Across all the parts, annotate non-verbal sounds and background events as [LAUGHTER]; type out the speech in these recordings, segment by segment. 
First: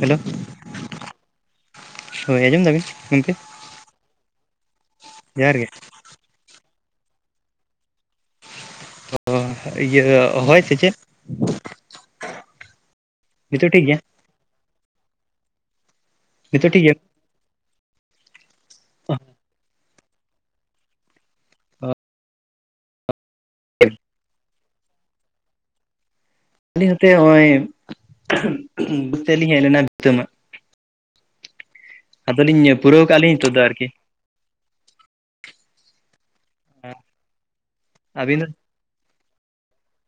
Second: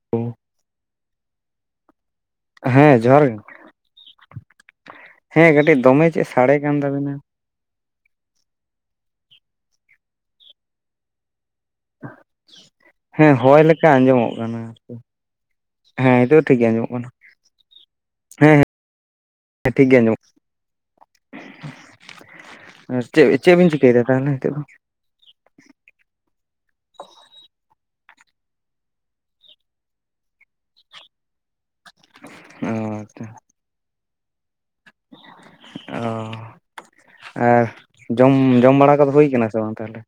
Hello ᱦᱳᱭ ᱟᱸᱡᱚᱢ ᱫᱟᱵᱤᱱ ᱦᱮᱸ ᱡᱚᱦᱟᱨ ᱜᱮ ᱜᱚᱢᱠᱮ? ᱦᱮᱸ ᱡᱚᱦᱟᱨ ᱜᱮ ᱠᱟᱹᱴᱤᱡ ᱫᱚᱢᱮ ᱪᱮᱫ ᱥᱟᱰᱮ ᱠᱟᱱ ᱛᱟᱵᱤᱱᱟ᱾ ᱚ ᱤᱭᱟᱹ ᱦᱚᱭ ᱥᱮ ᱪᱮᱫ? ᱦᱮᱸ ᱦᱚᱭ ᱱᱤᱛᱚᱜ ᱴᱷᱤᱠ ᱞᱮᱠᱟ ᱜᱮᱭᱟ ᱟᱸᱡᱚᱢᱚᱜ ᱠᱟᱱᱟ ᱟᱨᱠᱤ᱾ ᱦᱮᱸ ᱱᱤᱛᱳᱜ ᱴᱷᱤᱠ ᱜᱮ ᱱᱤᱛᱚᱜ ᱟᱡᱚᱢᱚᱜ ᱜᱮᱭᱟ ᱠᱟᱱᱟ᱾ ᱦᱮᱸᱦᱮᱸ᱾ ᱦᱮᱸ ᱴᱷᱤᱠ ᱜᱮᱭᱟ ᱟᱸᱡᱚᱢᱚᱜ ᱪᱮᱫ ᱪᱮᱫᱵᱤᱱ ᱪᱤᱠᱟᱹᱭᱮᱫᱟ ᱛᱟᱦᱚᱞᱮ ᱦᱤᱛᱚᱜ ᱫᱚ? ᱟᱹᱞᱤᱧ ᱦᱟᱛᱮ ᱦᱚᱸᱜ-ᱚᱭ ᱵᱟᱫᱽ ᱛᱮᱞᱤᱧ ᱦᱮᱡ ᱞᱮᱱᱟ ᱵᱷᱤᱛᱟᱹ ᱢᱟᱜ᱾ ᱟᱫᱚᱞᱧ ᱚ ᱯᱩᱨᱟᱹᱣ ᱠᱟᱜᱼᱟ ᱟᱪᱪᱷᱟ ᱞᱤᱧ ᱱᱤᱛᱚᱜ ᱫᱚ ᱟᱨᱠᱤ᱾ ᱚ ᱟᱨ ᱡᱚᱢ ᱟᱹᱵᱤᱱ ᱫᱚ ᱡᱚᱢ ᱵᱟᱲᱟ ᱠᱚᱫᱚ ᱦᱩᱭᱩ ᱠᱟᱱᱟᱱᱟ ᱥᱮ ᱥᱮ ᱵᱟᱝ ᱛᱟᱦᱚᱞᱮ?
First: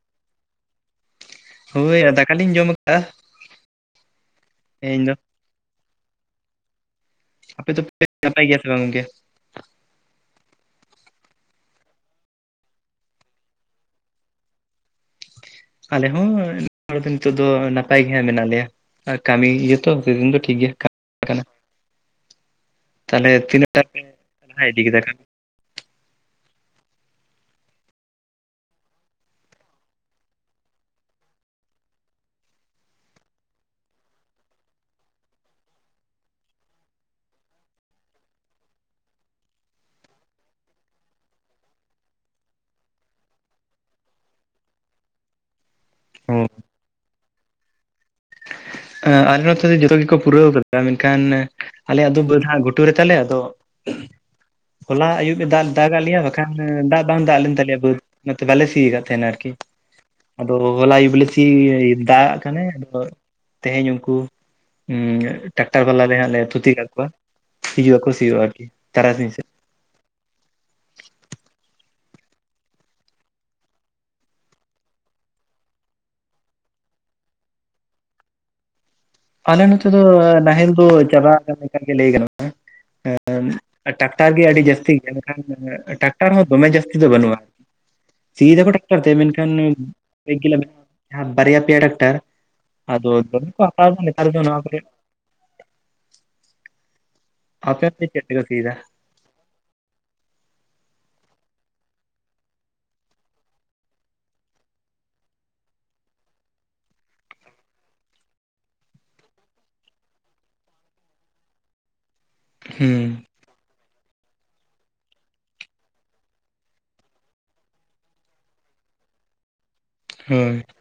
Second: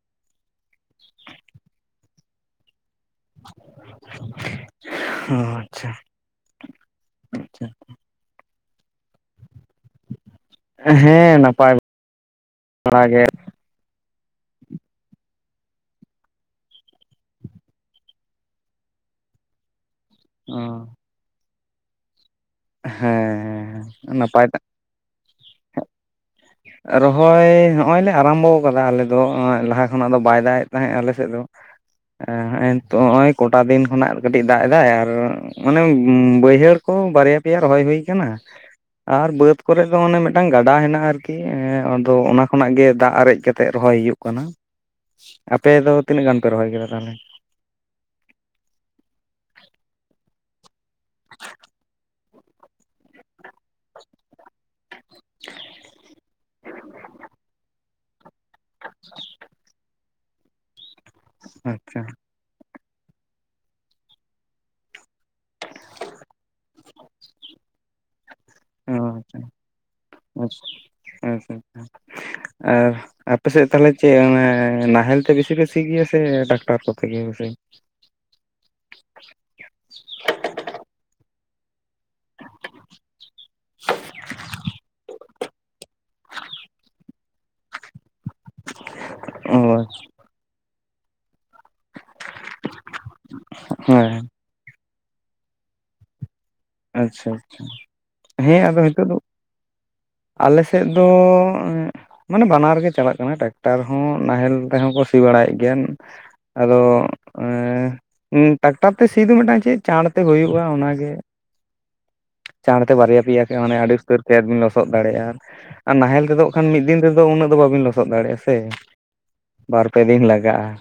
ᱦᱳᱭ ᱟᱨ ᱫᱟᱠᱟ ᱞᱤᱧ ᱡᱚᱢ ᱠᱟᱜᱼᱟ᱾ ᱚ ᱟᱪᱪᱷᱟ ᱟᱪᱪᱷᱟ ᱟᱯᱮ ᱫᱚᱯᱮ ᱱᱟᱯᱟᱭ ᱜᱮᱭᱟ ᱥᱮ ᱵᱟᱝ ᱜᱚᱝᱠᱮ? ᱦᱮᱸ ᱱᱟᱯᱟᱭ ᱵᱟᱲᱟ ᱜᱮ᱾ ᱟᱞᱮ ᱦᱚᱸ ᱦᱚᱲ ᱫᱚ ᱱᱤᱛᱚᱜ ᱫᱚ ᱱᱟᱯᱟᱭ ᱜᱮ ᱦᱟᱸᱜ ᱢᱮᱱᱟᱜ ᱞᱮᱭᱟ ᱟᱨ ᱠᱟᱹᱢᱤ ᱤᱭᱟᱹ ᱛᱚ ᱥᱤᱡᱤᱱ ᱫᱚ ᱴᱷᱤᱠ ᱚ ᱜᱮᱭᱟ [UNINTELLIGIBLE] ᱛᱟᱦᱞᱮ ᱛᱤᱱᱟᱹᱴᱟ ᱦᱮᱸ ᱱᱤᱱ ᱦᱮᱸ ᱱᱟᱯᱟᱭ ᱨᱚᱦᱟᱭ [UNINTELLIGIBLE] [INAUDIBLE] ᱨᱚᱦᱚᱭ ᱦᱚᱜᱼᱚᱭ ᱞᱮ ᱟᱨᱟᱢᱵᱚᱣ ᱠᱟᱫᱟ ᱟᱞᱮᱫ ᱦᱚᱜ-ᱚᱸᱭ ᱞᱟᱦᱟ ᱠᱷᱚᱱᱟᱜ ᱫᱚ ᱵᱟᱭ ᱫᱟᱜ ᱮᱫ ᱛᱟᱦᱮᱸᱫ ᱟᱞᱮ ᱥᱮᱫ ᱫᱚ᱾ ᱟ ᱦᱮᱜ ᱮᱱᱛᱳᱜ ᱦᱚᱸᱜᱼᱚᱭ ᱠᱚᱴᱟ ᱫᱤᱱ ᱠᱷᱚᱱᱟᱜ ᱟᱨ ᱠᱟᱹᱴᱤᱡ ᱫᱟᱜ ᱮᱫᱟᱭ ᱟᱨ ᱢᱟᱱᱮ ᱵᱟᱹᱭᱦᱟᱹᱲ ᱠᱚ ᱵᱟᱨᱭᱟ ᱯᱮᱭᱟ ᱨᱚᱦᱚᱭ ᱦᱩᱭ ᱟᱠᱟᱱᱟ᱾ ᱟᱨ ᱵᱟᱹᱫᱽ ᱠᱚᱨᱮ ᱫᱚ ᱢᱟᱱᱮ ᱢᱤᱫᱴᱟᱝ ᱜᱟᱰᱟ ᱦᱮᱱᱟᱜᱼᱟ ᱟᱨ ᱠᱤᱸ ᱮᱸ ᱟᱫᱚ ᱚᱱᱟ ᱠᱷᱚᱱᱟᱜ ᱜᱮ ᱫᱟᱜ ᱟᱨᱮᱡ ᱠᱟᱛᱮᱜ ᱨᱚᱦᱚᱭ ᱦᱩᱭᱩᱜ ᱠᱟᱱᱟ᱾ ᱟᱯᱮ ᱫᱚ ᱛᱤᱱᱟᱹᱜ ᱜᱟᱱ ᱯᱮ ᱨᱚᱦᱚᱭ ᱠᱮᱫᱟ ᱛᱟᱦᱚᱞᱮ? ᱟᱞᱮ ᱱᱚᱛᱮ ᱫᱚ ᱡᱚᱛᱚ ᱜᱮᱠᱚ ᱯᱩᱨᱟᱹᱣ ᱠᱟᱫᱟ ᱢᱮᱱᱠᱷᱟᱱ ᱟᱞᱮᱭᱟᱜ ᱫᱚ ᱵᱟᱹᱫ ᱦᱟᱸᱜ ᱜᱚᱴ ᱴᱩ ᱨᱮ ᱛᱟᱞᱮ ᱟᱫᱚ ᱦᱚᱞᱟ ᱟᱹᱭᱩᱵ-ᱮ ᱫᱟᱜ ᱫᱟᱜ-ᱟᱫ ᱞᱮᱭᱟ ᱵᱟᱠᱷᱟᱱ ᱫᱟᱜ ᱵᱟᱝ ᱫᱟᱜ ᱞᱮᱱ ᱛᱟᱞᱮᱭᱟ ᱵᱟᱹᱫᱽ᱾ ᱚᱱᱟᱚᱛᱮ ᱵᱟᱞᱮ ᱥᱤᱭ ᱟᱠᱟᱫ ᱛᱟᱦᱮᱱᱟ ᱟᱨᱠᱤ᱾ ᱟᱫᱚ ᱦᱚᱞᱟ ᱟᱹᱭᱩᱵ ᱞᱮ ᱟᱪᱪᱷᱟ ᱪᱤᱱᱫᱟᱜ-ᱟᱜ ᱠᱟᱱᱟᱭ ᱟᱫᱚ ᱛᱮᱦᱮᱧ ᱩᱱᱠᱩ ᱩᱸᱜ ᱴᱟᱠᱴᱟᱨ ᱵᱟᱞᱟᱞᱮ ᱦᱟᱸᱜ ᱞᱮ ᱛᱷᱩᱛᱤ ᱠᱟᱜ ᱠᱚᱣᱟ, ᱦᱤᱡᱩᱜᱼᱟᱠᱚ ᱥᱤᱭᱳ ᱟᱨᱠᱤ ᱛᱟᱨᱟᱥᱤᱧ ᱥᱮᱫ᱾ ᱟᱪᱪᱷᱟ ᱟᱪᱪᱷᱟ ᱟᱨ ᱟᱯᱮᱥᱮᱫ ᱛᱟᱦᱚᱞᱮ ᱪᱮᱫ ᱚᱱᱮ ᱱᱟᱦᱮᱞ ᱛᱮ ᱵᱮᱥᱤ ᱯᱮ ᱥᱤᱜᱮᱭᱟ ᱥᱮ ᱴᱟᱠᱴᱟᱨ ᱠᱚᱛᱮ ᱜᱮ ᱵᱮᱥᱤ᱾ ᱟᱞᱮ ᱱᱚᱛᱮ ᱫᱚ ᱱᱟᱦᱮᱞ ᱫᱚ ᱪᱟᱵᱟ ᱟᱠᱟᱱ ᱞᱮᱠᱟᱜᱮ ᱞᱟᱹᱭ ᱜᱟᱱᱟ᱾ ᱦᱮᱸᱢ ᱴᱟᱠᱴᱟᱨ ᱜᱮ ᱟᱹᱰᱤ ᱡᱟᱹᱥᱛᱤ ᱜᱮᱭᱟ ᱢᱮᱱᱠᱷᱟᱱ ᱴᱟᱟᱠᱴᱟᱨ ᱦᱚᱸ ᱫᱚᱢᱮ ᱡᱟᱹᱥᱛᱤ ᱫᱚ ᱵᱟᱹᱱᱩᱜᱼᱟ᱾ ᱥᱤᱫᱟᱠᱚ ᱴᱟᱠᱴᱟᱨ ᱛᱮ ᱢᱮᱱᱠᱷᱟᱱ ᱚ ᱠᱚᱭᱮᱠ ᱵᱟᱨᱭᱟ ᱯᱮᱭᱟ ᱴᱟᱠᱼᱼ ᱴᱟᱨ ᱟᱫ ᱫᱚᱢᱮᱠᱚ ᱷᱟᱛᱟᱭ ᱦᱮᱸ ᱮᱫᱟ ᱱᱚᱭᱟ ᱠᱚᱨᱮᱫ᱾ ᱟᱪᱪᱷᱟ ᱟᱪᱪᱷᱟ ᱟᱯᱮ ᱚᱱᱛᱮ ᱪᱮᱫ ᱛᱮᱠᱚ ᱥᱤᱭ ᱦᱮᱸ ᱮᱫᱟ ᱟᱫᱚ ᱱᱤᱛᱚᱜ ᱫᱚ ᱟᱞᱮᱥᱮᱫ ᱫᱚ ᱢᱟᱱᱮ ᱵᱟᱱᱟᱨ ᱜᱮᱮ ᱪᱟᱞᱟᱜ ᱠᱟᱱᱟ ᱴᱟᱠᱴᱟᱨ ᱦᱚᱸ ᱱᱟᱦᱮᱞ ᱛᱮᱦᱚᱸ ᱠᱚ ᱥᱤ ᱵᱟᱲᱟᱭᱮᱫ ᱜᱮᱭᱟ ᱟᱫᱚ ᱴᱟᱠᱴᱟᱨ ᱛᱮ ᱥᱤ ᱫᱚ ᱢᱤᱫᱴᱟᱝ ᱪᱮᱫ ᱪᱟᱬ ᱛᱮ ᱦᱩᱭᱩᱜᱼᱟ ᱚᱱᱟᱜᱮ᱾ ᱪᱟᱬ ᱛᱮ ᱦᱩᱸ ᱵᱟᱨᱭᱟ ᱯᱮᱭᱟ ᱟᱹᱰᱤ ᱩᱛᱟᱹᱨ ᱠᱷᱮᱫ ᱵᱤᱱ ᱞᱚᱥᱚᱫ ᱫᱟᱲᱮᱭᱟᱜᱼᱟ ᱟᱨ ᱱᱟᱦᱮᱞ ᱛᱮᱫᱚ ᱠᱷᱟᱱ ᱢᱤᱫ ᱫᱤᱱ ᱛᱮᱫᱚ ᱩᱱᱟᱹᱜ ᱫᱚ ᱵᱟᱵᱤᱱ ᱞᱚᱥᱚᱫ ᱫᱟᱲᱮᱭᱟᱜᱼᱟ ᱥᱮ ᱵᱟᱨᱯᱮ ᱫᱤᱱ ᱦᱳᱭ ᱞᱟᱜᱟᱜᱼᱟ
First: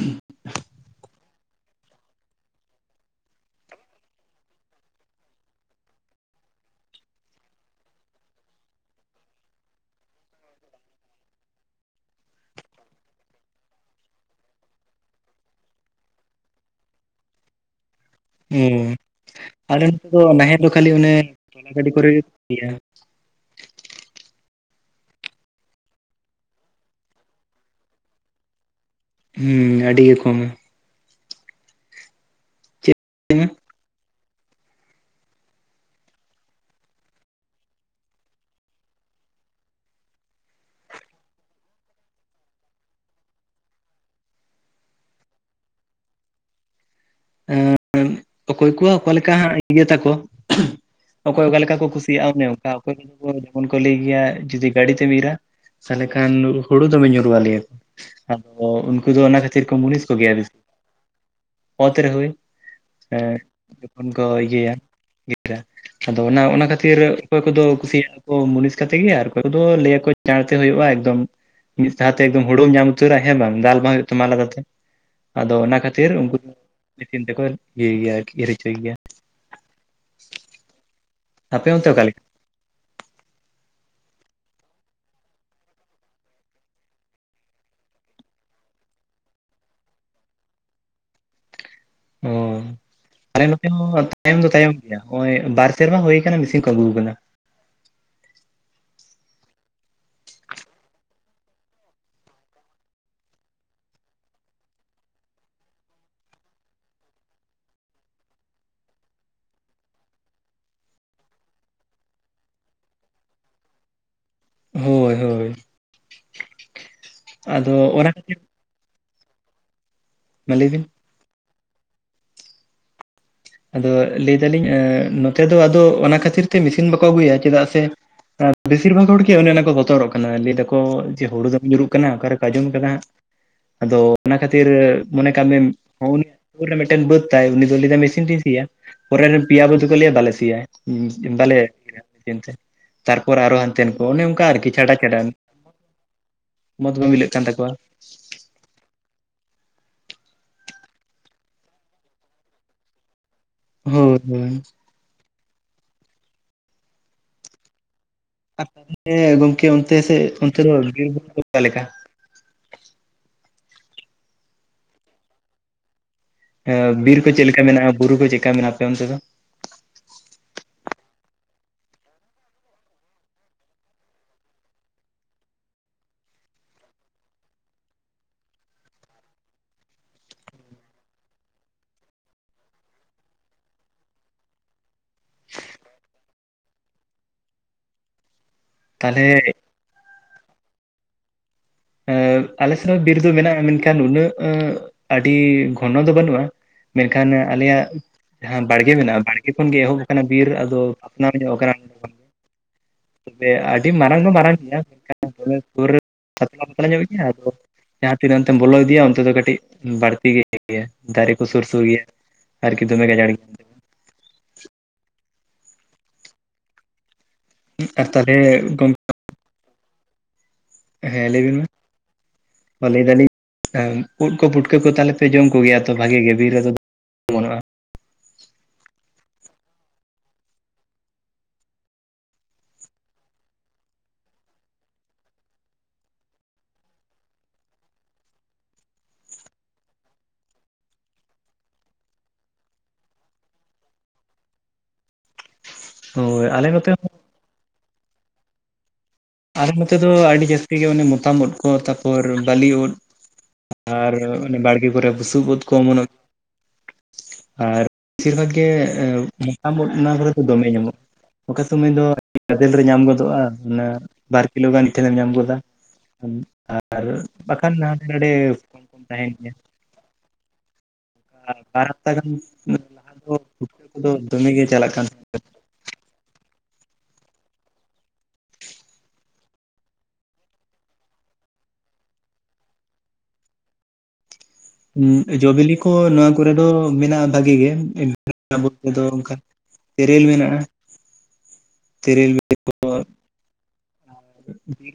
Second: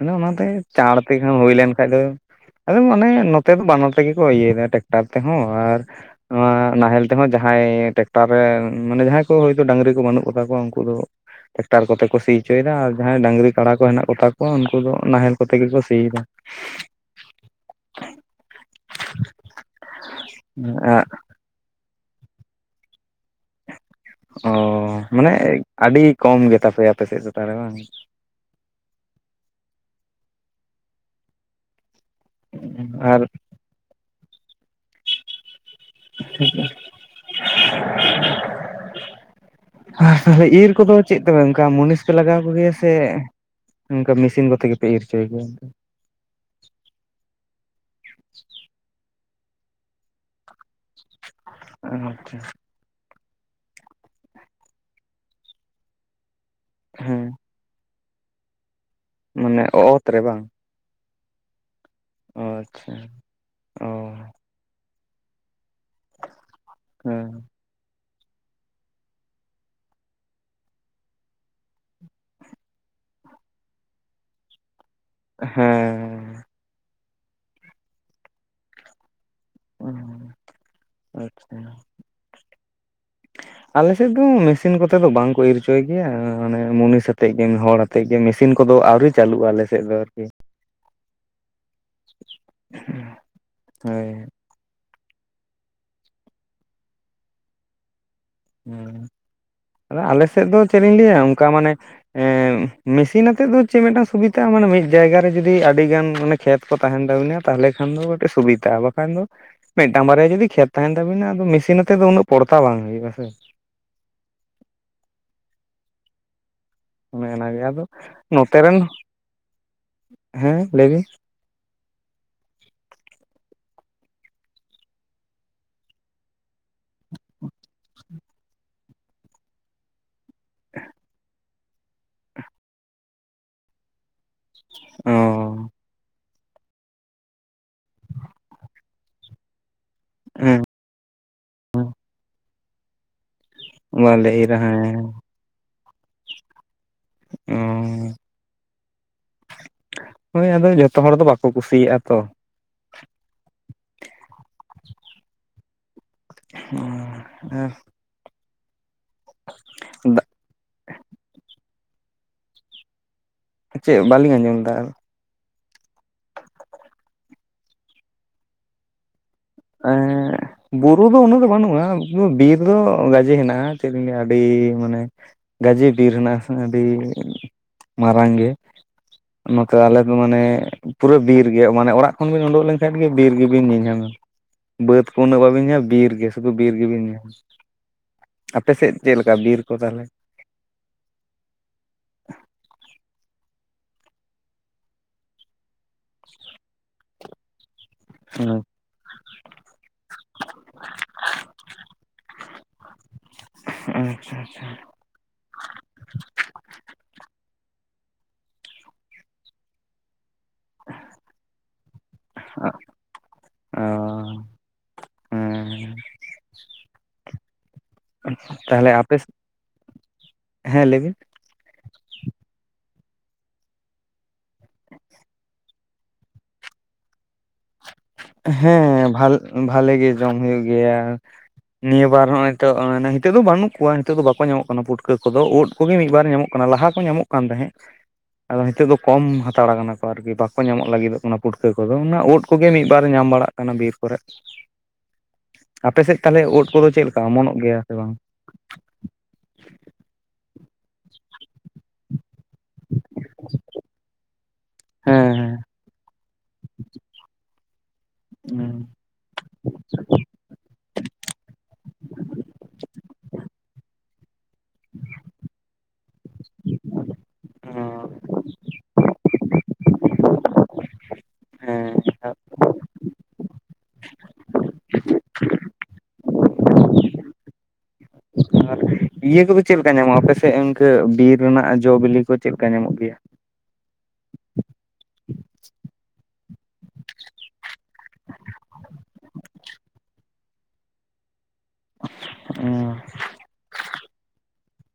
ᱟᱫ ᱚᱱᱟᱛᱮ᱾ ᱪᱟᱬ ᱛᱮᱠᱷᱟᱱ ᱦᱩᱭ ᱞᱮᱱᱠᱷᱟᱱᱡ ᱫᱚ ᱟᱫᱚ ᱢᱟᱱᱮ ᱱᱮᱫ ᱫᱚ ᱵᱟᱱᱟᱨ ᱛᱮᱜᱮ ᱠᱚ ᱤᱭᱟᱹᱭᱟ ᱴᱮᱠᱴᱟᱨ ᱛᱮᱦᱚᱸ ᱟᱨ᱾ ᱱᱚᱣᱟ ᱱᱟᱦᱮᱞ ᱛᱮᱦᱚᱸ ᱡᱟᱦᱟᱸᱭ ᱴᱟᱠᱴᱟᱨ ᱨᱮ ᱢᱟᱱᱮ ᱡᱟᱦᱟᱸᱭ ᱠᱚ ᱦᱭᱛᱳ ᱰᱟᱝᱨᱤ ᱠᱚ ᱵᱟᱹᱱᱩᱜ ᱠᱚᱛᱟ ᱠᱚᱣᱟ ᱩᱱᱠᱩ ᱫᱚ᱾ ᱴᱟᱠᱴᱟᱨ ᱠᱚᱛᱮ ᱠᱚ ᱥᱤ ᱷᱪᱚᱭᱮᱫᱟ ᱟᱨ ᱡᱟᱦᱟᱸᱭ ᱰᱟᱹᱝᱨᱤ ᱠᱟᱲᱟ ᱠᱚ ᱦᱮᱱᱟᱜ ᱠᱚᱛᱟ ᱠᱚᱣᱟ ᱩᱱᱠᱩ ᱫᱚ ᱱᱟᱦᱮᱞ ᱠᱚᱛᱮ ᱜᱮᱠᱚ ᱥᱤᱭᱮᱫᱟ᱾ [UNINTELLIGIBLE] ᱦᱩᱸ ᱟᱞᱮ ᱱᱚᱛᱮ ᱫᱚ ᱱᱟᱦᱮᱞ ᱫᱚ ᱠᱷᱟᱹᱞᱤ ᱚᱱᱮ ᱛᱚᱞᱟ ᱜᱟᱹᱰᱤ ᱠᱚᱨᱮ ᱜᱮᱠᱚ ᱥᱤᱭᱟ᱾ ᱚ ᱢᱟᱱᱮ ᱟᱹᱰᱤ ᱠᱚᱢ ᱜᱮᱛᱟᱯᱮᱭᱟ ᱟᱯᱮ ᱥᱮᱫ ᱛᱟᱷᱞᱮ ᱵᱟᱝ᱾ ᱦᱩᱸ ᱟᱹᱰᱤ ᱜᱮ ᱠᱚᱢ ᱪᱮᱫ ᱟᱨ [UNINTELLIGIBLE] ᱟᱨ ᱤᱨ ᱠᱚᱫᱚ ᱪᱮᱫ ᱛᱮᱯᱮ ᱚᱱᱠᱟ ᱢᱩᱱᱤᱥ ᱯᱮ ᱞᱟᱜᱟᱣ ᱥᱮ᱾ ᱚᱱᱠᱟ ᱢᱮᱥᱤᱱ ᱠᱚᱛᱮ ᱜᱮᱯᱮ ᱤᱨ ᱦᱚᱪᱚᱭ ᱜᱮᱭᱟ᱾ ᱮᱸ ᱠᱚᱣᱟᱜ ᱚᱠᱟ ᱞᱮᱠᱟ ᱦᱟᱜ ᱤᱭᱟᱹ ᱛᱟᱠᱚ᱾ ᱚᱠᱚᱭ ᱚᱠᱟ ᱞᱮᱠᱟ ᱠᱚ ᱠᱩᱥᱤᱭᱟᱜᱼᱟ ᱟᱪᱪᱷᱟ ᱚᱱᱮ ᱚᱠᱚᱭ ᱫᱚ ᱡᱮᱢᱚᱱ ᱠᱚ ᱞᱟᱹᱭ ᱜᱮᱭᱟ ᱡᱩᱫᱤ ᱜᱟᱹᱰᱤ ᱛᱮᱢ ᱤᱨᱟ ᱛᱟᱦᱚᱞᱮ ᱠᱷᱟᱱ ᱦᱳᱲᱩ ᱫᱚᱢᱮ ᱦᱮᱸ ᱧᱩᱨᱩᱣᱟ ᱞᱮᱭᱟ ᱠᱚ ᱟᱫᱚ ᱩᱱᱠᱩ ᱫᱚ ᱚᱱᱟ ᱢᱟᱱᱮ ᱠᱷᱟᱹᱛᱤᱨ ᱠᱚ ᱚᱛ ᱢᱩᱱᱤᱥ ᱨᱮ ᱠᱚᱜᱮᱭᱟ᱾ ᱵᱟᱝ ᱚᱛ ᱨᱮ ᱦᱩᱭ ᱚ ᱟᱪᱪᱷᱟ ᱚ ᱡᱠᱷᱚᱱ ᱠᱚ ᱤᱭᱟᱹᱭᱟ ᱟᱫᱚ ᱚᱱᱟ ᱚᱱᱟ ᱠᱷᱟᱹᱛᱤᱨ ᱦᱮᱸ ᱚᱠᱚᱭ ᱠᱚᱫᱚ ᱠᱩᱥᱤᱭᱟᱜ᱾ ᱢᱩᱱᱤᱥ ᱠᱟᱛᱮ ᱜᱮ ᱟᱨ ᱞᱟᱹᱭᱟ ᱪᱟᱲᱛᱮ ᱦᱩᱭᱩᱜᱼᱟ ᱮᱠᱫᱚᱢ ᱢᱤᱜ ᱥᱟᱶᱛᱮ ᱮᱠᱚᱢ ᱦᱩᱲᱩᱢ ᱧᱟᱢ ᱩᱛᱟᱹᱨᱟ ᱦᱮ? ᱵᱟᱝ ᱫᱟᱞ ᱵᱟᱝ ᱦᱩᱭᱩᱜ ᱛᱟᱢᱟ ᱟᱞᱟᱫᱟᱛᱮ᱾ ᱟᱫᱚ ᱚᱱᱟ ᱠᱷᱟᱛᱤᱨ ᱦᱮᱸ ᱩᱱᱠ ᱢᱤᱥᱤᱱ ᱛᱮᱠᱚ ᱤᱭᱟᱹᱭ ᱜᱮᱭᱟ ᱤᱨ ᱦᱚᱪᱚᱭ ᱜᱮᱭᱟ᱾ ᱟᱪᱪᱷᱟ ᱟᱯᱮ ᱚᱱᱛᱮ ᱚᱠᱟ ᱞᱮᱠᱟ ᱟᱞᱮᱥᱮᱫ ᱫᱚ ᱢᱤᱥᱤᱱ ᱠᱚᱛᱮ ᱫᱚ ᱵᱟᱝᱠᱚ ᱤᱨ ᱦᱚᱪᱚᱭ ᱜᱮᱭᱟ, ᱢᱟᱱᱮ ᱢᱩᱱᱤᱥ ᱟᱛᱮᱜ ᱜᱮ ᱦᱚᱲ ᱛᱮ ᱜᱮ ᱢᱤᱥᱤᱱ ᱠᱚᱫᱚ ᱟᱹᱣᱨᱤ ᱪᱟᱹᱞᱩᱜᱼᱟ ᱟᱞᱮᱥᱮᱜ ᱫᱚ ᱟᱨᱠᱤ, ᱚ ᱟᱞᱮ ᱱᱚᱛᱮ ᱦᱚᱸ ᱦᱳᱭ ᱛᱟᱭᱚᱢ ᱫᱚ ᱛᱟᱭᱚᱢ ᱱᱚᱜᱼᱚᱭ ᱵᱟᱨ ᱥᱮᱨᱢᱟ ᱦᱩᱭ ᱠᱟᱱᱟ ᱢᱤᱥᱤᱱ ᱠᱚ ᱟᱹᱜᱩ ᱠᱟᱫᱟ᱾ ᱦᱩᱸ ᱟᱫᱚ ᱟᱞᱮ ᱥᱮᱜ ᱫᱚ ᱪᱮᱫ ᱤᱧ ᱞᱟᱹᱭᱟ ᱚᱱᱠᱟ ᱢᱟᱱᱮ ᱢᱤᱥᱤᱱ ᱟᱛᱮᱜ ᱫᱚ ᱪᱮᱜ ᱢᱤᱜᱴᱟᱝ ᱥᱩᱵᱤᱛᱟᱼᱟ ᱢᱟᱱᱮ ᱢᱤᱫ ᱡᱟᱭᱜᱟ ᱨᱮ ᱡᱩᱫᱤ ᱟᱹᱰᱤᱜᱟᱱ ᱢᱟᱱᱮ ᱠᱷᱮᱛ ᱠᱚ ᱛᱟᱦᱮᱱ ᱛᱟᱹᱵᱤᱱᱟ ᱛᱟᱦᱞᱮ ᱠᱷᱟᱱ ᱫᱚ ᱠᱟᱹᱴᱤᱡ ᱥᱩᱵᱤᱛᱟᱼᱟ ᱵᱟᱠᱷᱟᱱ ᱫᱚ ᱢᱤᱜᱴᱟᱝ ᱵᱟᱨᱭᱟ ᱡᱩᱫᱤ ᱠᱷᱮᱛ ᱛᱟᱦᱮᱱ ᱛᱟᱵᱤᱱᱟ ᱟᱫᱚ ᱢᱤᱥᱤᱱ ᱟᱛᱮᱜ ᱫᱚ ᱩᱱᱟᱹᱜ ᱯᱚᱲᱛᱟ ᱵᱟᱝ ᱦᱩᱭᱩᱜᱼᱟ ᱥᱮ᱾ ᱦᱳᱭ ᱦᱳᱭ ᱚᱱᱮ ᱚᱱᱟ ᱜᱮ ᱟᱫᱚ ᱚᱱᱟ ᱠᱷᱟᱹᱛᱤᱨ ᱱᱚᱛᱮ ᱨᱮᱱ ᱦᱮᱸ ᱞᱟᱹᱭ ᱵᱤᱱ᱾ ᱟᱫᱚ ᱞᱟᱹᱭ ᱫᱟᱞᱤᱧ ᱱᱚᱛᱮ ᱫᱚ ᱟᱫᱚ ᱚᱱᱟ ᱠᱷᱟᱹᱛᱤᱨ ᱛᱮ ᱢᱤᱥᱤᱱ ᱵᱟᱠᱚ ᱟᱹᱜᱩᱭᱟ ᱪᱮᱫᱟᱜ ᱥᱮ ᱵᱤᱥᱤᱨ ᱵᱷᱟᱜ ᱦᱚᱲ ᱜᱮ ᱚᱱᱮ ᱚᱱᱟ ᱠᱚ ᱵᱚᱛᱚᱨᱚᱜ ᱚᱱᱟ ᱞᱟᱹᱭ ᱫᱟᱠᱚ ᱡᱮ ᱦᱳᱲᱩ ᱫᱚᱢ ᱧᱩᱨᱩᱜ ᱠᱟᱱᱟ ᱚᱠᱟᱨᱮᱠᱚ ᱟᱸᱡᱚᱢ ᱟᱠᱟᱫᱟ ᱦᱟᱸᱜ ᱟᱫᱚ ᱚᱱᱟ ᱠᱷᱟᱹᱛᱤᱨ ᱚ ᱢᱚᱱᱮ ᱠᱟᱜ ᱢᱮᱢ ᱱᱩᱜ ᱱᱩᱠᱩᱨ ᱢᱤᱫᱴᱟᱹᱱ ᱨᱮ ᱵᱟᱹᱫ ᱛᱟᱭ ᱩᱱᱤ ᱫᱚᱭ ᱞᱟᱹᱭ ᱮᱫᱟ ᱢᱤᱥᱤᱱ ᱛᱤᱧ ᱥᱤᱭᱟ ᱯᱚᱨᱮ ᱨᱮᱢ ᱯᱮᱭᱟ ᱵᱟᱹᱫᱽ ᱦᱚᱸᱠᱚ ᱞᱟᱹᱭᱼᱟ ᱵᱟᱞᱮ ᱥᱤ ᱦᱮᱸ ᱭᱟᱭ, ᱩᱸ ᱵᱟᱞᱮ [UNINTELLIGIBLE] ᱮᱱᱛᱮ᱾ ᱛᱟᱨᱯᱚᱨ ᱟᱨᱚ ᱦᱟᱱᱛᱮᱱ ᱠᱚ ᱚᱱᱮ ᱵᱟᱞᱮ ᱚᱝᱠᱟ ᱤᱨᱟ ᱟᱨᱠᱤ ᱪᱷᱟᱰᱟ ᱦᱮᱸ ᱪᱷᱟᱰᱟᱱ᱾ ᱢᱚᱸᱫᱽ ᱵᱟᱝ ᱢᱤᱞᱟᱹᱜ ᱠᱟᱱ ᱚ ᱛᱟᱠᱚᱣᱟ᱾ ᱦᱳᱭ ᱟᱫᱚ ᱡᱚᱛᱚ ᱦᱚᱲ ᱫᱚ ᱵᱟᱠᱚ ᱠᱩᱥᱤᱭᱟᱜᱼᱟ ᱛᱚ᱾ ᱦᱳᱫᱽ ᱦᱳᱭ᱾ [INAUDIBLE] ᱦᱩᱸ ᱦᱮᱸ᱾ ᱟᱨ ᱛᱟ [UNINTELLIGIBLE] ᱜᱚᱝᱠᱮ ᱚᱱᱛᱮ ᱥᱮᱜ ᱚᱱᱛᱮ ᱫᱚ [UNINTELLIGIBLE] ᱚᱠᱟ ᱞᱮᱠᱟ? ᱪᱮᱜ ᱵᱟᱹᱞᱤᱧ ᱟᱸᱡᱚᱢ ᱞᱮᱫᱟ ᱟᱨ? ᱦᱮᱸ ᱵᱤᱨ ᱠᱚ ᱪᱮᱫ ᱞᱮᱠᱟ ᱢᱮᱱᱟᱜᱼᱟ ᱵᱩᱨᱩ ᱠᱚ ᱪᱮᱜ ᱠᱟ ᱢᱮᱱᱟᱜᱼᱟ, ᱟᱯᱮ ᱚᱱᱛᱮ ᱫᱚ? ᱦᱮᱸᱻ ᱵᱩᱨᱩ ᱫᱚ ᱩᱱᱟᱹᱜ ᱫᱚ ᱵᱟᱹᱱᱩᱜᱼᱟ, ᱩᱸ ᱵᱤᱨ ᱫᱚᱸ ᱜᱟᱡᱮ ᱦᱮᱱᱟᱜᱼᱟ ᱪᱮᱫ ᱤᱧ ᱞᱟᱹᱭᱼᱟ ᱟᱹᱰᱤ ᱢᱟᱱᱮ ᱜᱟᱡᱮ ᱵᱤᱨ ᱦᱮᱸᱱᱟᱜᱼᱟ ᱦᱟᱸᱜ ᱟᱹᱰᱤ ᱢᱟᱨᱟᱝ ᱜᱮ᱾ ᱱᱚᱠᱟ ᱟᱞᱮ ᱫᱚ ᱢᱟᱱᱮᱻᱜ ᱯᱩᱨᱟᱹ ᱵᱤᱨ ᱜᱮᱭᱟᱜ, ᱢᱟᱱᱮ ᱚᱲᱟᱜ ᱠᱷᱚᱱ ᱵᱤᱱ ᱩᱰᱩᱸᱜ ᱞᱮᱱᱠᱷᱟᱡ ᱜᱮ ᱵᱤᱨ ᱜᱮ ᱵᱤᱱ ᱧᱮᱧᱟᱢᱟ᱾ ᱵᱟᱹᱫᱽ ᱠᱚ ᱩᱱᱟᱹᱜ ᱵᱟᱹᱵᱤᱱ ᱧᱟᱢ ᱵᱤᱨ ᱜᱮ ᱥᱩᱫᱩ ᱵᱤᱨ ᱜᱤᱵᱤᱱ ᱧᱟᱢᱼᱟ, ᱟᱯᱮᱥᱮᱫ ᱪᱮᱫ ᱛᱟᱦᱚᱞᱮ ᱞᱮᱠᱟ ᱵᱤᱨ ᱠᱚ ᱛᱟᱦᱮᱞᱮ? ᱮᱸᱻ ᱟᱞᱮ ᱥᱮᱫ ᱦᱚᱸ ᱵᱤᱨ ᱫᱚ ᱢᱮᱱᱟᱜᱼᱟ, ᱢᱮᱱᱠᱷᱟᱱ ᱩᱱᱟᱹᱜ ᱟᱸᱻᱜ ᱟᱹᱰᱤ ᱜᱷᱚᱱᱚ ᱫᱚ ᱵᱟᱹᱱᱩᱜᱼᱟ, ᱢᱮᱱᱠᱷᱟᱱ ᱟᱞᱮᱭᱟᱜ ᱡᱟᱦᱟᱸ ᱵᱟᱲ ᱜᱮ ᱢᱮᱱᱟᱜᱼᱟ ᱵᱟᱲᱜᱮ ᱠᱷᱚᱱ ᱜᱮ ᱮᱦᱚᱵ ᱟᱠᱟᱱᱟ ᱵᱤᱨ ᱟᱫᱚ ᱟᱯᱱᱟᱨ ᱧᱚᱜ ᱟᱠᱟᱱᱟ ᱱᱚᱰᱮ ᱠᱷᱚᱱ᱾ ᱵᱮ ᱟᱹᱰᱤ ᱢᱟᱨᱟᱝ ᱫᱚ ᱟᱪᱪᱷᱟ ᱢᱟᱨᱟᱝ ᱟᱪᱪᱷᱟ ᱜᱮᱭᱟ ᱢᱮᱱᱠᱷᱟᱱ ᱫᱚᱢᱮ ᱥᱩᱨ [UNINTELLIGIBLE] ᱧᱟᱢᱮᱫ ᱜᱮᱭᱟ ᱟᱫᱚ ᱡᱟᱦᱟᱸ ᱛᱤᱱ ᱚᱱᱛᱮᱢ ᱵᱚᱞᱚ ᱤᱫᱤᱜᱼᱟ ᱚᱱᱛᱮ ᱫᱚ ᱠᱟᱹᱴᱤᱜ ᱵᱟᱹᱲᱛᱤ ᱜᱮ᱾ [UNINTELLIGIBLE] ᱜᱮᱭᱟ ᱫᱟᱨᱮ ᱠᱚ ᱥᱩᱨ ᱥᱩᱨ ᱜᱮᱭᱟ ᱟᱨᱠᱤ ᱫᱚᱢᱮ ᱜᱟᱡᱟᱲ [UNINTELLIGIBLE] ᱟᱸᱻ ᱦᱩᱸᱻ ᱩᱸᱜ ᱟᱨ ᱛᱟᱞᱦᱮ ᱜᱚᱢ- ᱟᱯᱮ ᱦᱮᱸ ᱞᱟᱹᱭ ᱵᱤᱱ ᱢᱟ? ᱢᱟ ᱞᱟᱹᱭ ᱮᱫᱟ ᱞᱤᱧ ᱮᱸ ᱩᱫ ᱠᱚ ᱯᱩᱴᱠᱟᱹ ᱠᱚ ᱛᱟᱦᱮᱞᱮ ᱯᱮ ᱡᱚᱢ ᱠᱚᱜᱮᱭᱟ ᱛᱚ ᱵᱷᱟᱹᱜᱮ ᱜᱮ ᱵᱤᱨ ᱨᱮᱫᱚ ᱚᱢᱚᱱᱚᱜᱼᱟ᱾ ᱦᱮᱸ ᱵᱷᱟᱞ ᱵᱷᱟᱞᱮ ᱜᱮ ᱡᱚᱢ ᱦᱩᱭᱩᱜ ᱜᱮᱭᱟ᱾ ᱱᱤᱭᱟᱹ ᱵᱟᱨ ᱦᱚᱸᱜᱼᱚᱭ ᱛᱚᱜ ᱟᱸ ᱦᱤᱛᱟᱹᱜ ᱫᱚ ᱵᱟᱹᱱᱩᱜ ᱠᱚᱣᱟ, ᱱᱤᱛᱚᱜ ᱫᱚ ᱵᱟᱠᱚ ᱧᱟᱢᱚᱜ ᱠᱟᱱᱟ ᱯᱩᱴᱠᱟᱹ ᱠᱚᱫᱚ, ᱩᱫ ᱠᱚᱜᱮ ᱢᱤᱫᱵᱟᱨ ᱧᱟᱢᱚᱜ ᱠᱟᱱᱟ ᱞᱟᱦᱟ ᱠᱚ ᱧᱟᱢᱚᱜ ᱠᱟᱱ ᱛᱟᱦᱮᱸᱜ᱾ ᱟᱫᱚ ᱱᱤᱛᱚᱜ ᱫᱚ ᱠᱚᱢ ᱦᱟᱛᱟᱲ ᱟᱠᱟ ᱱᱟᱠᱚ ᱟᱨᱠᱤ ᱵᱟᱠᱚ ᱧᱟᱢᱚᱜ ᱞᱟᱹᱜᱤᱫᱚᱜ ᱠᱟᱱᱟ ᱯᱩᱴᱠᱟᱹ ᱠᱚᱫᱚ, ᱚᱱᱟ ᱩᱫ ᱠᱚᱜᱮ ᱢᱤᱫ ᱵᱟᱨ ᱧᱟᱢ ᱵᱟᱲᱟᱜ ᱠᱟᱱᱟ ᱵᱤᱨ ᱠᱚᱨᱮᱫ ᱾ ᱟᱯᱮᱥᱮᱫ ᱛᱟᱦᱮᱞᱮ ᱦᱳᱭ ᱩᱫ ᱟᱞᱮ ᱠᱚᱫᱚ ᱱᱚᱛᱮ ᱪᱮᱫ ᱦᱚᱸ ᱞᱮᱠᱟ ᱚᱢᱚᱱᱚᱜ ᱜᱮᱭᱟ ᱥᱮ ᱵᱟᱝ? ᱟᱞᱮ ᱱᱚᱛᱮ ᱫᱚ ᱟᱹᱰᱤ ᱡᱟᱹᱥᱛᱤ ᱜᱮ ᱚᱱᱮ ᱢᱚᱛᱟᱢ ᱩᱫ ᱯᱚᱨ ᱛᱟᱯᱚᱨ ᱵᱟᱹᱞᱤ ᱩᱫ ᱟᱨ ᱚᱱᱮ ᱵᱟᱲᱜᱮ ᱠᱚᱨᱮ ᱵᱩᱥᱩᱵ ᱦᱮᱸ ᱩᱫ ᱠᱚ ᱚᱢᱚᱱᱚᱜ [INAUDIBLE] ᱟᱨ ᱵᱤᱥᱤᱨ ᱵᱷᱟᱜ ᱜᱮ ᱦᱮᱸ ᱮᱸ [UNINTELLIGIBLE] ᱛᱟᱢ ᱩᱫ ᱚᱱᱟ ᱠᱚᱨᱮ ᱫᱚ ᱫᱚᱢᱮ ᱧᱟᱢᱚᱜ, ᱚᱠᱟ ᱥᱚᱢᱚᱭ ᱫᱚ [UNINTELLIGIBLE] ᱜᱟᱫᱮᱞ ᱨᱮ ᱧᱟᱢ ᱜᱚᱫᱚᱜᱼᱟ ᱚᱱᱟ ᱵᱟᱨ ᱠᱤᱞᱳ ᱜᱟᱱ ᱢᱤᱫ ᱴᱷᱮᱱᱮᱢ ᱧᱟᱢ ᱜᱚᱫᱟ, ᱩᱸ ᱟᱨ ᱵᱟᱠᱷᱟᱱ ᱦᱟᱸᱰᱮ ᱱᱷᱟᱰᱮ ᱠᱚᱢ ᱠᱚᱢ ᱛᱟᱦᱮᱱ ᱜᱮᱭᱟ ᱾ ᱟᱨ ᱵᱟᱨ ᱦᱟᱯᱛᱟ ᱜᱟᱱ ᱦᱮᱸ ᱤᱱᱟᱹ ᱞᱟᱦᱟ ᱫᱚ ᱯᱩᱴᱠᱟᱹ ᱠᱚᱫᱚ ᱫᱚᱢᱮ ᱜᱮ ᱪᱟᱞᱟᱜ ᱠᱟᱱ ᱛᱟᱦᱮᱸᱱ ᱾ ᱟᱨ ᱤᱭᱟᱹ ᱠᱚᱫᱚ ᱪᱮᱫ ᱞᱮᱠᱟ ᱧᱟᱢᱚᱜᱼᱟ ᱟᱯᱮᱥᱮᱜ ᱤᱱᱠᱟᱹ ᱵᱤᱨ ᱨᱮᱱᱟᱜ ᱡᱚ ᱵᱤᱞᱤ ᱠᱚ ᱪᱮᱫ ᱞᱮᱠᱟ ᱧᱟᱢᱚᱜ ᱜᱮᱭᱟ? ᱩᱸ ᱡᱚ ᱵᱤᱞᱤ ᱠᱚ ᱱᱚᱣᱟ ᱠᱚᱨᱮ ᱫᱚ ᱢᱮᱱᱟᱜᱼᱟ ᱵᱷᱟᱜᱤ ᱜᱮ [INAUDIBLE] ᱵᱩᱨᱩ ᱨᱮᱫᱚ ᱚᱝᱠᱟ᱾ ᱛᱮᱨᱮᱞ ᱢᱮᱱᱟᱜᱼᱟ ᱾ [INAUDIBLE] ᱛᱮᱨᱮᱞ᱾ ᱚᱻ᱾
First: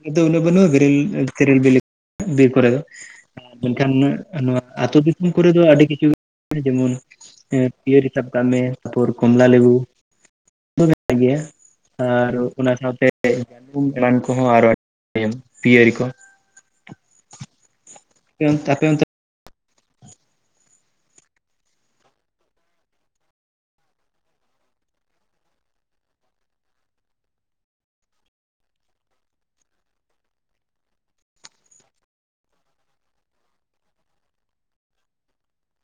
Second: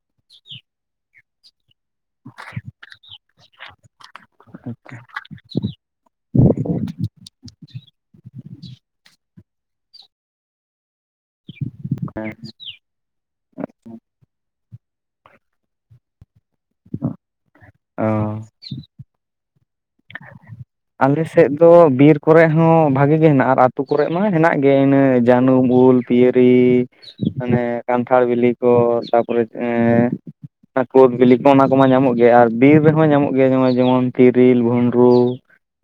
ᱟᱫᱚ ᱩᱱᱟᱹᱜ ᱵᱟᱹᱱᱩᱜ-ᱟ ᱵᱮᱨᱮᱞ ᱛᱮᱨᱮᱞ ᱵᱮᱞᱮ ᱵᱤᱨ ᱠᱚᱨᱮ ᱫᱚ, ᱟᱨ ᱢᱮᱱᱠᱷᱟᱱ ᱱᱚᱣᱟ ᱟᱹᱛᱩ ᱯᱷᱩᱱ ᱠᱚᱨᱮ ᱫᱚ ᱟᱹᱰᱤ ᱠᱤᱪᱷᱩ, ᱡᱮᱢᱚᱱ ᱯᱤᱭᱟᱹᱨᱤ ᱥᱟᱵ ᱠᱟᱜ ᱢᱮ ᱛᱟᱨᱯᱚᱨ ᱠᱚᱢᱞᱟ ᱞᱮᱵᱩ ᱛᱚ ᱢᱮᱱᱟᱜ ᱜᱮᱭᱟ ᱟᱨ ᱚᱱᱟ ᱥᱟᱶᱛᱮ [INAUDIBLE] ᱮᱢᱟᱱ ᱠᱚᱦᱚᱸ ᱟᱨᱚ [UNINTELLIGIBLE] ᱯᱤᱭᱟᱹᱨᱤ ᱠᱚ᱾ ᱚ ᱟᱯᱮ ᱚᱱᱛᱮ ᱟᱯᱮ ᱚᱱᱛᱮ ᱟᱞᱮ ᱥᱮᱫ ᱫᱚ ᱵᱤᱨ ᱠᱚᱨᱮ ᱦᱚᱸ ᱵᱷᱟᱜᱮ ᱜᱮ ᱦᱮᱱᱟᱜ-ᱟ ᱟᱨ ᱟᱛᱳ ᱠᱚᱨᱮ ᱢᱟ ᱦᱮᱱᱟᱜ ᱜᱮ ᱤᱱᱟᱹ ᱡᱟᱹᱱᱩᱢ, ᱩᱞ ᱯᱤᱭᱟᱹᱨᱤᱻ ᱢᱟᱱᱮ ᱠᱟᱱᱴᱷᱟᱲ ᱵᱤᱞᱤ ᱠᱚ ᱛᱟᱯᱚᱨᱮ ᱮᱸᱻ᱾ ᱠᱳᱫ ᱵᱤᱞᱤ ᱠᱚ ᱚᱱᱟ ᱠᱚᱢᱟ ᱧᱟᱢᱚᱜ ᱜᱮᱭᱟ, ᱟᱨ ᱵᱤᱨ ᱨᱮᱦᱚᱸ ᱧᱟᱢᱚᱜ ᱜᱮᱭᱟ ᱱᱚᱜ-ᱚᱭ ᱡᱮᱢᱚᱱ ᱛᱤᱨᱤᱞ, ᱵᱷᱩᱸᱱᱰᱨᱩ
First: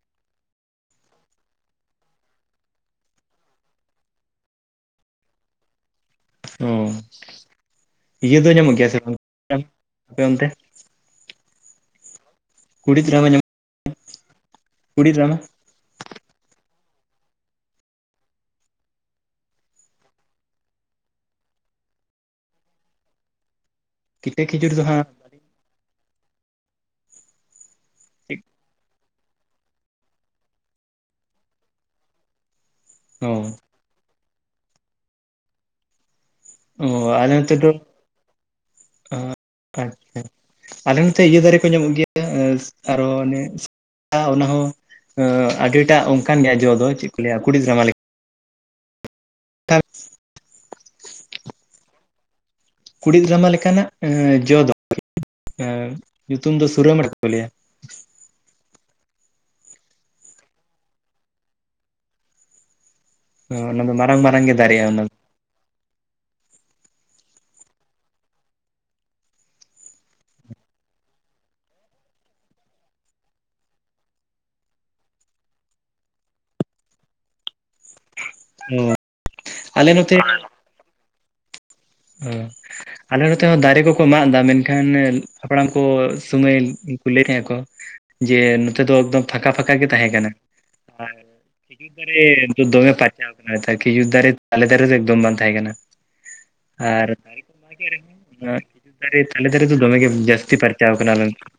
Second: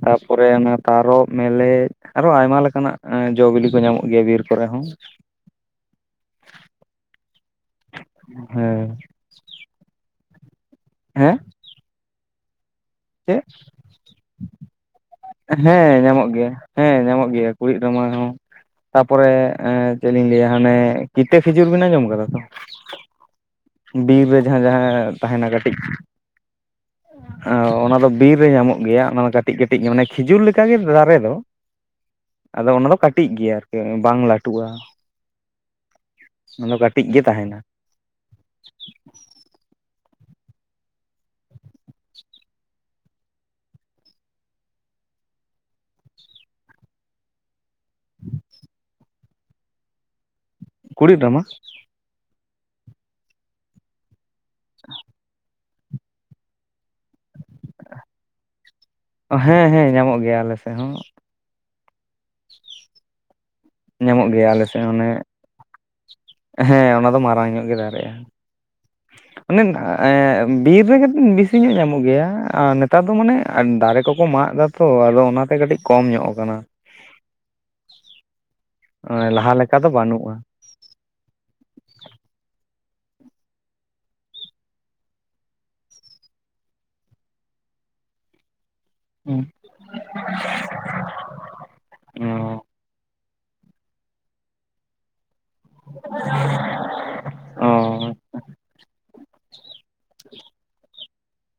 ᱛᱟᱯᱚᱨᱮ ᱚᱱᱟ ᱛᱟᱨᱚᱵ, ᱢᱮᱞᱮᱜ᱾ ᱟᱨᱚ ᱟᱭᱢᱟ ᱞᱮᱠᱟᱱᱟᱜ ᱡᱚ ᱵᱤᱞᱤ ᱠᱚ ᱧᱟᱢᱚᱜ ᱜᱮᱭᱟ ᱵᱤᱨ ᱠᱚᱨᱮ ᱦᱚᱸ᱾ ᱚ ᱤᱭᱟᱹ ᱫᱚ ᱧᱟᱢᱚᱜ ᱜᱮᱭᱟ ᱥᱮ ᱦᱮᱸ ᱵᱟᱝ [INAUDIBLE] ᱟᱯᱮ ᱚᱱᱛᱮ᱾ ᱦᱮᱸ᱾ ᱠᱩᱲᱤᱫᱨᱟᱢᱟ ᱧᱟᱢᱚᱜ [INAUDIBLE] ᱠᱩᱲᱤᱜ ᱨᱟᱢᱟ᱾ ᱦᱮᱸ ᱧᱟᱢᱚᱜ ᱜᱮᱭᱟ, ᱦᱮᱸ ᱧᱟᱢᱚᱜ ᱜᱮᱭᱟ ᱠᱩᱲᱤᱜ ᱨᱟᱢᱟ ᱦᱚᱸ ᱾ ᱛᱟᱯᱚᱨᱮ ᱮ ᱪᱮᱫ ᱞᱤᱧ ᱞᱟᱹᱭᱟ ᱦᱟᱱᱮ ᱠᱤᱛᱟᱹ ᱠᱷᱤᱡᱩᱨ ᱵᱤᱱ ᱟᱸᱡᱚᱢ ᱠᱟᱫᱟ ᱛᱚ? ᱵᱤᱨ ᱨᱮ ᱠᱤᱛᱟᱹ ᱡᱟᱦᱟᱸ ᱠᱷᱤᱡᱩᱨ ᱫᱚ ᱦᱟᱸᱜ ᱡᱟᱦᱟᱸ ᱛᱟᱦᱮᱸᱱᱟ ᱠᱟᱹᱴᱤᱡ ᱚᱻ᱾ ᱚᱱᱟ ᱫᱚ ᱵᱤᱨ ᱨᱮ ᱧᱟᱢᱚᱜ ᱜᱮᱭᱟ ᱚᱱᱟ ᱴᱟ ᱠᱟᱹᱴᱤᱡ ᱠᱟᱹᱴᱤᱡ ᱚᱱᱮ ᱠᱷᱤᱡᱩᱨ ᱞᱮᱠᱟᱜᱮ ᱫᱟᱨᱮ ᱫᱚ, ᱟᱫᱚ ᱚᱱᱟ ᱫᱚ ᱠᱟᱹᱴᱤᱡ ᱚ ᱜᱮᱭᱟ ᱟᱹᱨᱠᱤ᱾ ᱵᱟᱝ ᱞᱟᱹᱴᱩᱜ-ᱟ ᱚᱱᱟ ᱫᱚ ᱠᱟᱹᱴᱤᱡ ᱜᱮ ᱟᱞᱮ ᱱᱚᱛᱮ ᱛᱟᱦᱮᱸᱱᱟ ᱾ ᱫᱚ ᱚ ᱟᱪᱪᱷᱟ᱾ ᱟᱞᱮ ᱱᱚᱛᱮ ᱤᱭᱟᱹ ᱫᱟᱨᱮ ᱠᱚ ᱧᱟᱢᱚᱜ ᱜᱮᱭᱟ, ᱮᱥ ᱟᱨᱚ ᱚᱱᱮ᱾ ᱴᱟ ᱚᱱᱟ ᱦᱚᱸ ᱟᱹᱰᱤᱴᱟᱜ ᱚᱱᱠᱟᱱ ᱜᱮᱭᱟ ᱡᱚ ᱫᱚ ᱪᱮᱫ ᱠᱚ ᱞᱟᱹᱭᱟ ᱠᱩᱲᱤᱫᱨᱟᱢᱟ ᱞᱮᱠ ᱛᱟᱨ ᱠᱩᱲᱤᱫ ᱨᱟᱢᱟ᱾ ᱠᱩᱲᱤᱫ ᱨᱟᱢᱟ ᱞᱮᱠᱟᱱᱟᱜ ᱮ ᱡᱚ ᱫᱚ ᱮ ᱧᱩᱛᱩᱢ ᱫᱚ ᱥᱩᱨᱟᱹᱢᱟᱴᱷᱟ ᱠᱚ ᱞᱮᱭᱟ ᱾ ᱦᱮᱸ ᱦᱮᱸ ᱧᱟᱢᱚᱜ ᱜᱮᱭᱟ ᱟᱞᱮ ᱥᱮᱫ ᱦᱚᱸ ᱾ ᱚᱱᱟ ᱫᱚ ᱢᱟᱨᱟᱝ ᱧᱟᱢᱚᱜ ᱢᱟᱨᱟᱝ ᱜᱮᱭᱟ ᱜᱮ ᱟᱞᱮ ᱥᱮᱫ ᱫᱟᱨᱮᱜ-ᱟ ᱚᱱᱟ ᱚᱱᱮ ᱦᱮᱸ ᱚᱱᱟ ᱫᱚ ᱢᱟᱨᱟᱝ ᱧᱚᱜ ᱜᱮ ᱫᱟᱨᱮᱜ-ᱟ ᱾ ᱚᱱᱮ ᱮ ᱵᱤᱨ ᱨᱮᱜᱮ ᱵᱮᱥᱤ ᱧᱚᱜ ᱧᱟᱢᱚᱜ ᱜᱮᱭᱟ, ᱟᱨ ᱱᱮᱛᱟᱨ ᱫᱚ ᱢᱟᱱᱮ ᱫᱟᱨᱮ ᱠᱚᱠᱚ ᱢᱟᱜ ᱫᱟ ᱛᱚ ᱟᱫᱚ ᱚᱱᱟᱛᱮ ᱠᱟᱹᱴᱤᱡ ᱠᱚᱢ ᱧᱚᱜ ᱟᱠᱟᱱᱟ᱾ ᱫᱚ ᱮ ᱞᱟᱦᱟ ᱞᱮᱠᱟ ᱫᱚ ᱟᱞᱮ ᱱᱚᱛᱮ ᱵᱟᱹᱱᱩᱜ-ᱟ᱾ ᱚ᱾ ᱟᱞᱮ ᱱᱚᱛᱮ ᱦᱚᱸ ᱫᱟᱨᱮ ᱠᱚᱠᱚ ᱢᱟᱜ ᱮᱫᱟ ᱢᱮᱱᱠᱷᱟᱱ ᱦᱟᱯᱲᱟᱢ ᱠᱚ ᱥᱩᱢᱚᱭ ᱠᱚ ᱞᱟᱹᱭᱮᱫ ᱛᱟᱦᱮᱸᱫ ᱟᱠᱚ ᱡᱮ ᱱᱚᱛᱮ ᱫᱚ ᱮᱠᱫᱚᱢ ᱯᱷᱟᱸᱠᱟ ᱯᱷᱟᱸᱠᱟ ᱜᱮ ᱛᱟᱦᱮᱸ ᱠᱟᱱᱟ᱾ ᱠᱷᱤᱡᱩᱨ ᱫᱟᱨᱮ ᱫᱚᱢᱮ ᱯᱟᱨᱪᱷᱟ ᱟᱠᱟᱱᱟ ᱠᱷᱤᱡᱩᱨ ᱫᱟᱨᱮ, ᱛᱟᱞᱮ ᱫᱟᱨᱮ ᱫᱚ ᱮᱠᱫᱚᱢ ᱵᱟᱝ ᱛᱟᱦᱮᱸ ᱠᱟᱱᱟ᱾ ᱟᱨ [UNINTELLIGIBLE] ᱚ ᱠᱷᱤᱡᱩᱨ ᱫᱟᱨᱮ, ᱛᱟᱞᱮ ᱫᱟᱨᱮ ᱫᱚ ᱫᱚᱢᱮ ᱜᱮ ᱡᱟᱹᱥᱛᱤ ᱯᱷᱟᱨᱪᱟᱣ ᱠᱟᱱᱟ ᱟᱞᱮ ᱱᱚᱛᱮ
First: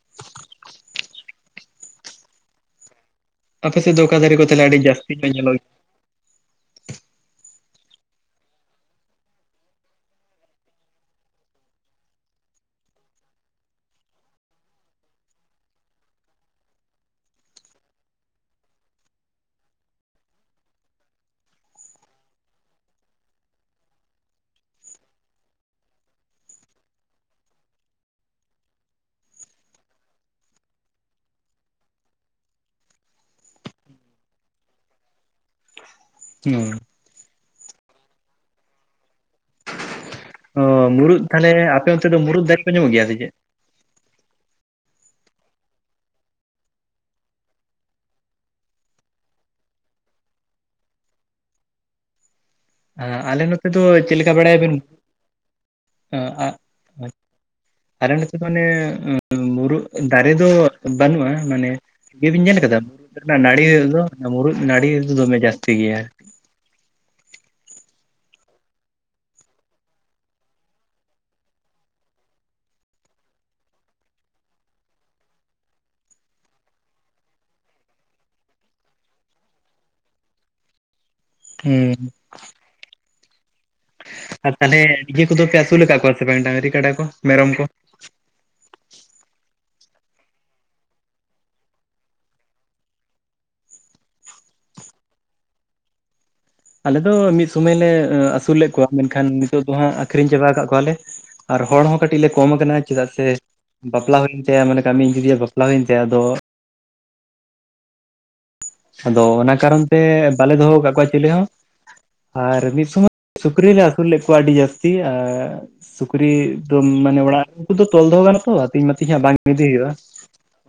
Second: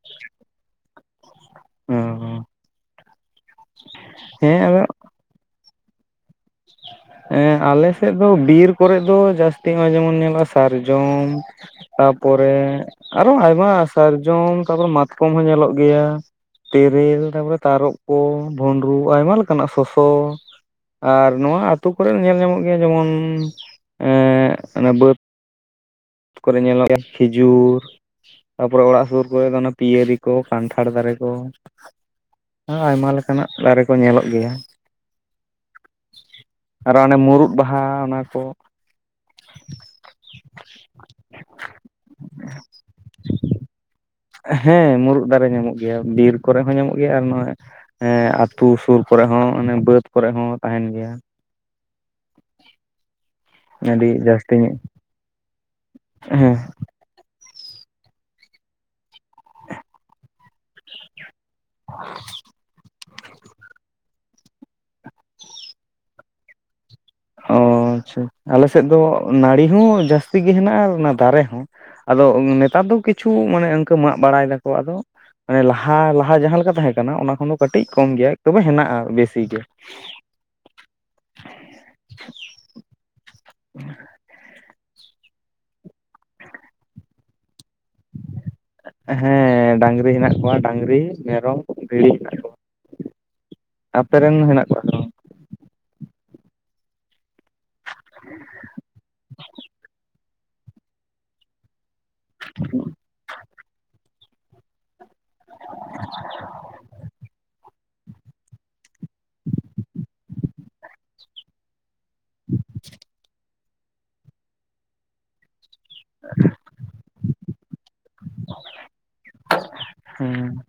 ᱦᱩᱸ ᱦᱩᱸ᱾ ᱟᱯᱮᱥᱮᱫ ᱫᱚ ᱚᱠᱟ ᱫᱟᱨᱮ ᱠᱚ ᱛᱟᱦᱚᱸᱞᱮ ᱟᱹᱰᱤ ᱡᱟᱹᱥᱛᱤ ᱜᱮ ᱧᱮᱞᱚᱜ [INAUDIBLE] ᱦᱮᱸ ᱟᱞᱮ ᱥᱮᱫ ᱫᱚ ᱵᱤᱨ ᱠᱚᱨᱮᱜ ᱫᱚ ᱡᱟᱹᱥᱛᱤ ᱱᱚᱜ-ᱚᱭ ᱡᱮᱢᱚᱱ ᱧᱮᱞᱚᱜ-ᱟ ᱥᱟᱨᱡᱚᱢ ᱛᱟᱯᱚᱨᱮ ᱟᱨᱚ ᱟᱭᱢᱟ ᱥᱟᱨᱡᱚᱢ, ᱛᱟᱯᱚᱨᱮ ᱢᱟᱛᱠᱚᱢ ᱦᱚᱸ ᱧᱮᱞᱚᱜ ᱜᱮᱭᱟ᱾ ᱛᱮᱨᱮᱞ ᱛᱟᱯᱚᱨᱮ ᱛᱟᱨᱚᱵ ᱠᱚ, ᱵᱷᱩᱩᱱᱰᱨᱩ ᱟᱭᱢᱟ ᱞᱮᱠᱟᱱᱟᱜ ᱥᱚᱥᱚ, ᱟᱨ ᱱᱚᱣᱟ ᱟᱹᱛᱳ ᱠᱚᱨᱮ ᱧᱮᱞ ᱧᱟᱢᱚᱜ ᱜᱮᱭᱟ ᱡᱮᱢᱚᱱ ᱮᱸ ᱵᱟᱹᱫ ᱠᱚᱨᱮ ᱧᱮᱞᱚᱜ ᱜᱮᱭᱟ ᱠᱷᱤᱡᱩᱨ ᱛᱟᱨᱯᱚᱨᱮ ᱚᱲᱟᱜ ᱥᱳᱨ ᱠᱚᱨᱮ ᱫᱚ, ᱯᱤᱭᱟᱹᱨᱤ ᱠᱚ ᱠᱟᱱᱴᱷᱟᱲ ᱫᱟᱨᱮ ᱠᱚ᱾ ᱟᱭᱢᱟ ᱞᱮᱠᱟᱱᱟᱜ, ᱫᱟᱨᱮ ᱠᱚ ᱧᱮᱞᱚᱜ ᱜᱮᱭᱟ᱾ [INAUDIBLE] [INAUDIBLE] ᱦᱩᱸ [INAUDIBLE] ᱟᱨ ᱚᱱᱮ ᱢᱩᱨᱩᱫ ᱵᱟᱦᱟ ᱚᱱᱟ ᱠᱚ᱾ ᱚ ᱢᱩᱨᱩᱫ ᱛᱟᱦᱚᱞᱮ, ᱟᱯᱮ ᱚᱱᱛᱮ ᱫᱚ ᱢᱩᱨᱩᱫ ᱫᱟᱨᱮ ᱠᱚ, ᱧᱟᱢᱚᱜ ᱜᱮᱭᱟ ᱥᱮ ᱪᱮᱫ? ᱦᱮᱸ ᱢᱩᱨᱩᱫ ᱫᱟᱨᱮ ᱧᱟᱢᱚᱜ ᱜᱮᱭᱟ, ᱵᱤᱨ ᱠᱚᱨᱮ ᱦᱚᱸ ᱧᱟᱢᱚᱜ ᱜᱮᱭᱟ ᱟᱨ ᱱᱚᱣᱟ ᱦᱮᱸ ᱟᱹᱛᱩ ᱥᱩᱨ ᱠᱚᱨᱮ ᱦᱚᱸ, ᱚᱱᱮ ᱵᱟᱹᱫ ᱠᱚᱨᱮ ᱦᱚᱸ ᱛᱟᱦᱮᱱ ᱜᱮᱭᱟ᱾ ᱟᱞᱮ ᱱᱚᱛᱮ ᱫᱚ, ᱟᱹᱰᱤ ᱪᱮᱫ ᱞᱮᱠᱟ ᱡᱟᱹᱥᱛᱤ ᱵᱟᱲᱟᱭᱟ ᱧᱚᱜ ᱵᱤᱱ [UNINTELLIGIBLE] ᱦᱮᱸ [UNINTELLIGIBLE] ᱠᱟᱨᱚᱱ ᱦᱚᱛᱚ ᱢᱟᱱᱮ ᱢᱩᱨᱩᱫ ᱫᱟᱨᱮ ᱫᱚ ᱵᱟᱹᱱᱩᱜᱼᱟ, ᱢᱟᱱᱮ ᱤᱭᱟᱹᱵᱤᱱ ᱧᱮᱞ ᱠᱟᱫᱟ, ᱚᱱᱟ ᱱᱟᱹᱲᱤ ᱫᱚ ᱢᱩᱨᱩᱫ ᱱᱟᱲᱤ ᱫᱚ, ᱫᱚᱢᱮ ᱡᱟᱥᱛᱤ ᱜᱮᱭᱟ᱾ ᱚ ᱟᱪᱪᱷᱟ, ᱟᱞᱮᱥᱮᱫ ᱫᱚ ᱱᱟᱹᱲᱤ ᱦᱚᱸ ᱡᱟᱹᱥᱛᱤ ᱜᱮ ᱦᱮᱱᱟᱜᱼᱟ, ᱟᱨ ᱚᱱᱟ ᱫᱟᱨᱮ ᱦᱚᱸ᱾ ᱟᱫᱚ ᱱᱮᱛᱟᱨ ᱫᱚ ᱠᱤᱪᱷᱩ, ᱢᱟᱱᱮ ᱚᱱᱠᱟᱹ ᱢᱟᱜ ᱵᱟᱲᱟᱭ ᱫᱟᱠᱚ ᱟᱫᱚ ᱢᱟᱱᱮ ᱞᱟᱦᱟ ᱞᱟᱦᱟ ᱡᱟᱦᱟᱸ ᱞᱮᱠᱟ ᱛᱟᱦᱮᱸ ᱠᱟᱱᱟ, ᱚᱱᱟ ᱠᱷᱚᱱ ᱫᱚ ᱠᱟᱹᱴᱤᱡ ᱠᱚᱢ ᱜᱮᱭᱟ, ᱛᱚᱵᱮ ᱦᱮᱱᱟᱜᱼᱟ ᱵᱮᱥᱤ ᱜᱮ ᱦᱩᱸ, [INAUDIBLE] [INAUDIBLE] ᱟᱨ ᱛᱟᱦᱚᱞᱮ ᱤᱭᱟᱹ ᱠᱚᱫᱚ ᱯᱮ, ᱟᱹᱥᱩᱞ ᱟᱠᱟᱫ ᱠᱚᱣᱟ ᱥᱮ ᱵᱟᱝ ᱰᱟᱝᱨᱤ, ᱠᱟᱰᱟ ᱠᱚ ᱢᱮᱨᱚᱢ ᱠᱚ? ᱦᱮᱸ ᱰᱟᱝᱨᱤ ᱦᱮᱱᱟᱜ ᱠᱚᱣᱟ ᱰᱟᱝᱨᱤ, ᱢᱮᱨᱚᱢ, ᱵᱷᱤᱲᱤ ᱦᱮᱱᱟᱜ ᱠᱚᱣᱟ᱾ ᱟᱯᱮ ᱨᱮᱱ ᱦᱮᱱᱟᱜ ᱠᱚᱣᱟ ᱥᱮ ᱵᱟᱝ? ᱟᱞᱮ ᱫᱚ ᱢᱤᱫ ᱥᱚᱢᱟᱹᱭ ᱞᱮ, ᱟᱹᱥᱩᱞ ᱞᱮᱫ ᱠᱚᱣᱟ᱾ ᱢᱮᱱᱠᱷᱟᱱ ᱱᱤᱛᱚᱜ ᱫᱚ ᱦᱟᱸᱜ, ᱟᱹᱠᱷᱨᱤᱧ ᱪᱟᱵᱟ ᱟᱠᱟᱫ ᱠᱚᱣᱟᱞᱮ, ᱟᱨ ᱦᱚᱲ ᱦᱚᱸ ᱠᱟᱹᱴᱤᱡ ᱞᱮ ᱠᱚᱢ ᱠᱟᱱᱟ ᱪᱮᱫᱟᱜ ᱥᱮ ᱵᱟᱯᱞᱟ ᱦᱩᱭᱮᱱ ᱛᱟᱭᱟ ᱢᱟᱱᱮ ᱠᱟᱹᱢᱤ, ᱤᱧ ᱫᱤᱫᱤᱭᱟᱜ ᱵᱟᱯᱞᱟ ᱦᱩᱭᱮᱱ ᱛᱟᱭᱟ ᱟᱫᱚ ᱟᱫᱚ ᱚᱱᱟ ᱠᱟᱨᱚᱱ ᱛᱮ, ᱵᱟᱞᱮ ᱫᱚᱦᱚ ᱠᱟᱫ ᱠᱚᱣᱟ ᱪᱤᱞᱤ ᱦᱚᱸ, ᱟᱨ ᱢᱤᱫ ᱥᱚᱢᱚᱭ ᱥᱩ ᱥᱩᱠᱨᱤ ᱞᱮ ᱟᱹᱥᱩᱞ ᱞᱮᱫ ᱠᱚᱣᱟ ᱟᱹᱰᱤ ᱡᱟᱹᱥᱛᱤ᱾ ᱥᱩᱠᱨᱤ ᱫᱚ ᱢᱟᱱᱮ ᱚᱲᱟᱜ ᱩᱱᱠᱩ ᱫᱚ, ᱛᱚᱞ ᱫᱚᱦᱚ ᱜᱟᱱᱚᱜ ᱟᱛᱚ ᱟᱛᱤᱧ ᱢᱟᱛᱤᱧ ᱦᱟᱸᱜ ᱵᱟᱝ ᱤᱫᱤ ᱦᱳᱭᱩᱜᱼᱟ᱾ ᱦᱩᱸ,